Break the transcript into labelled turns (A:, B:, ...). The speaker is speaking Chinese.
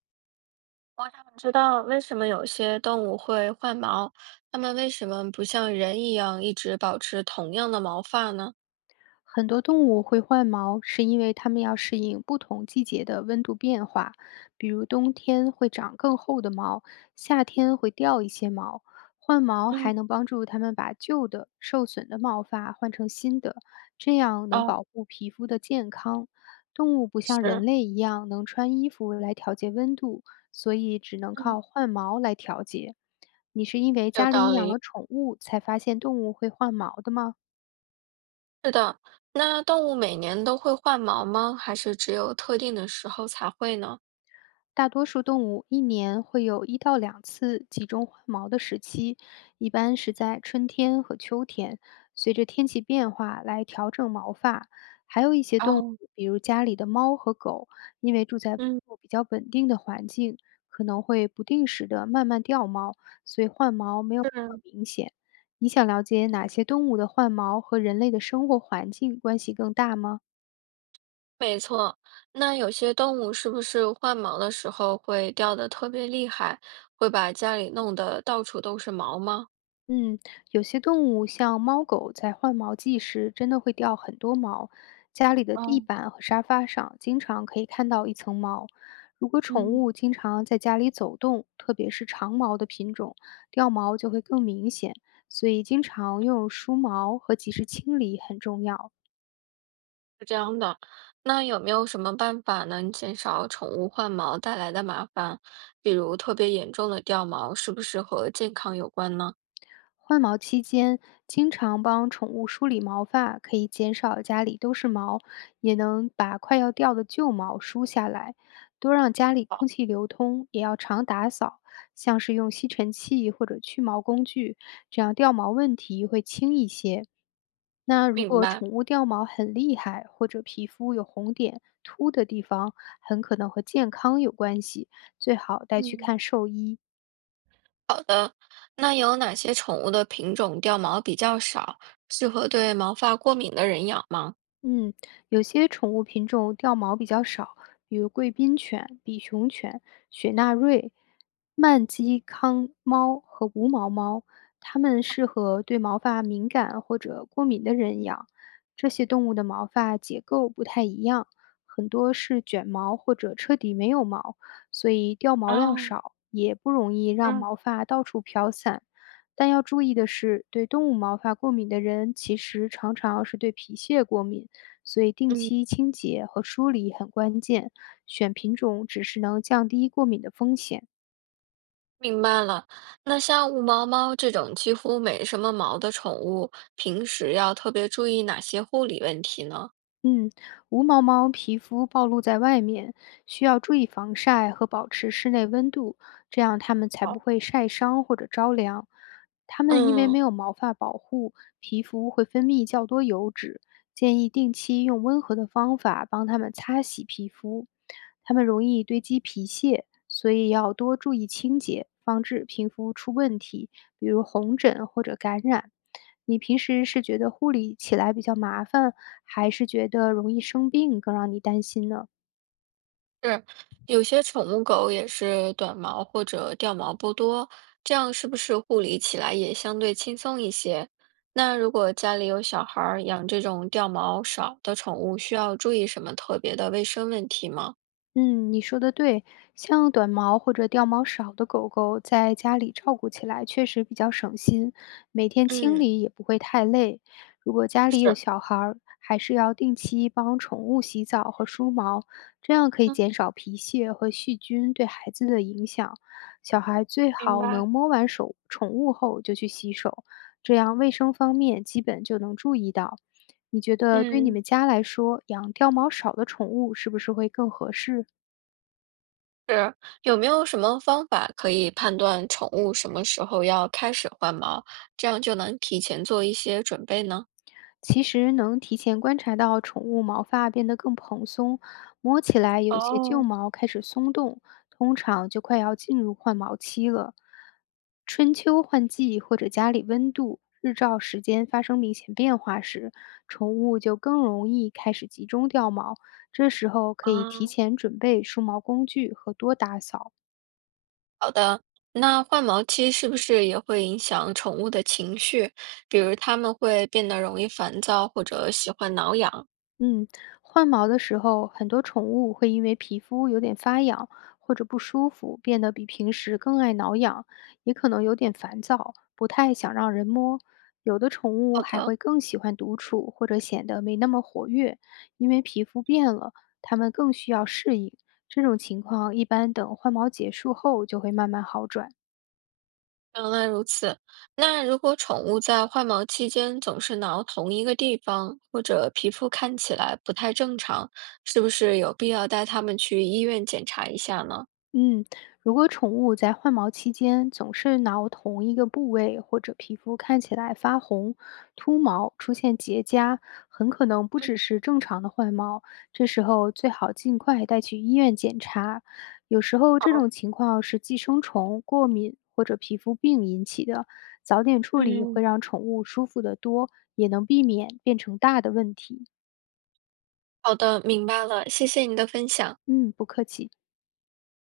A: 我想知道为什么有些动物会换毛，它们为什么不像人一样一直保持同样的毛发呢？
B: 很多动物会换毛，是因为它们要适应不同季节的温度变化，比如冬天会长更厚的毛，夏天会掉一些毛。换毛
A: 嗯，
B: 还能帮助它们把旧的、受损的毛发换成新的，这样能
A: 哦，
B: 保护皮肤的健康。动物不像人
A: 是，
B: 类一样能穿衣服来调节温度，所以只能
A: 嗯，
B: 靠换毛来调节。你是因为
A: 有
B: 家
A: 道
B: 里养了
A: 理。
B: 宠物才发现动物会换毛的吗？
A: 是的，那动物每年都会换毛吗？还是只有特定的时候才会呢？
B: 大多数动物一年会有一到两次集中换毛的时期，一般是在春天和秋天，随着天气变化来调整毛发。还有一些动物，
A: 哦，
B: 比如家里的猫和狗，因为住在
A: 嗯，
B: 比较稳定的环境，可能会不定时的慢慢掉毛，所以换毛没有
A: 是，
B: 那么明显。你想了解哪些动物的换毛和人类的生活环境关系更大吗？
A: 没错。那有些动物是不是换毛的时候会掉的特别厉害，会把家里弄得到处都是毛吗？
B: 嗯，有些动物像猫狗在换毛季时真的会掉很多毛，家里的地
A: 哦，
B: 板和沙发上经常可以看到一层毛。如果宠
A: 嗯。
B: 物经常在家里走动，特别是长毛的品种，掉毛就会更明显，所以经常用梳毛和及时清理很重要。
A: 是这样的，那有没有什么办法能减少宠物换毛带来的麻烦？比如特别严重的掉毛，是不是和健康有关呢？
B: 换毛期间，经常帮宠物梳理毛发，可以减少家里都是毛，也能把快要掉的旧毛梳下来。多让家里
A: 好，
B: 空气流通，也要常打扫，像是用吸尘器或者去毛工具，这样掉毛问题会轻一些。那如
A: 明
B: 果
A: 白。
B: 宠物掉毛很厉害，或者皮肤有红点、秃的地方，很可能和健康有关系，最好带去
A: 嗯，
B: 看兽医。
A: 那有哪些宠物的品种掉毛比较少，适合对毛发过敏的人养吗？
B: 嗯，有些宠物品种掉毛比较少，比如贵宾犬、比熊犬、雪纳瑞、曼基康猫和无毛猫，它们适合对毛发敏感或者过敏的人养。这些动物的毛发结构不太一样，很多是卷毛或者彻底没有毛，所以掉毛量
A: 哦，
B: 少，也不容易让
A: 嗯
B: 毛发到处飘散。但要注意的是，对动物毛发过敏的人，其实常常是对皮屑过敏，所以定
A: 嗯，
B: 期清洁和梳理很关键，选品种只是能降低过敏的风险。
A: 明白了。那像无毛猫这种几乎没什么毛的宠物，平时要特别注意哪些护理问题呢？
B: 嗯，无毛猫皮肤暴露在外面，需要注意防晒和保持室内温度，这样它们才不
A: 好。
B: 会晒伤或者着凉。它们因为没
A: 嗯。
B: 有毛发保护，皮肤会分泌较多油脂，建议定期用温和的方法帮它们擦洗皮肤。它们容易堆积皮屑，所以要多注意清洁，防止皮肤出问题。比如红疹或者感染。你平时是觉得护理起来比较麻烦，还是觉得容易生病更让你担心呢？
A: 是，有些宠物狗也是短毛或者掉毛不多，这样是不是护理起来也相对轻松一些？那如果家里有小孩儿，养这种掉毛少的宠物，需要注意什么特别的卫生问题吗？
B: 嗯，你说的对，像短毛或者掉毛少的狗狗，在家里照顾起来确实比较省心，每天清
A: 嗯，
B: 理也不会太累。如果家里有
A: 是，
B: 小孩儿，还是要定期帮宠物洗澡和梳毛，这样可以
A: 嗯
B: 减少皮屑和细菌对孩子的影响。小孩最
A: 明
B: 好
A: 白。
B: 能摸完手宠物后就去洗手，这样卫生方面基本就能注意到。你觉得对你
A: 嗯，
B: 们家来说，养掉毛少的宠物是不是会更合适？
A: 是，有没有什么方法可以判断宠物什么时候要开始换毛，这样就能提前做一些准备呢？
B: 其实能提前观察到宠物毛发变得更蓬松，摸起来有些旧
A: 哦，
B: 毛开始松动，通常就快要进入换毛期了。春秋换季或者家里温度、日照时间发生明显变化时，宠物就更容易开始集中掉毛，这时候可以提
A: 啊。
B: 前准备梳毛工具和多打扫。
A: 好的，那换毛期是不是也会影响宠物的情绪？比如它们会变得容易烦躁，或者喜欢挠痒。
B: 嗯，换毛的时候，很多宠物会因为皮肤有点发痒或者不舒服，变得比平时更爱挠痒，也可能有点烦躁，不太想让人摸。有的宠物
A: 好
B: 还
A: 的，
B: 会更喜欢独处，或者显得没那么活跃，因为皮肤变了，它们更需要适应。这种情况一般等换毛结束后就会慢慢好转。
A: 原来如此。那如果宠物在换毛期间总是挠同一个地方，或者皮肤看起来不太正常，是不是有必要带它们去医院检查一下呢？
B: 嗯，如果宠物在换毛期间总是挠同一个部位，或者皮肤看起来发红、秃毛、出现结痂，很可能不
A: 嗯，
B: 只是正常的换毛。这时候最好尽快带去医院检查。有时候这
A: 好，
B: 种情况是寄生虫、过敏或者皮肤病引起的，早点处理
A: 嗯，
B: 会让宠物舒服得多，也能避免变成大的问题。
A: 好的，明白了，谢谢你的分享。
B: 嗯，不客气。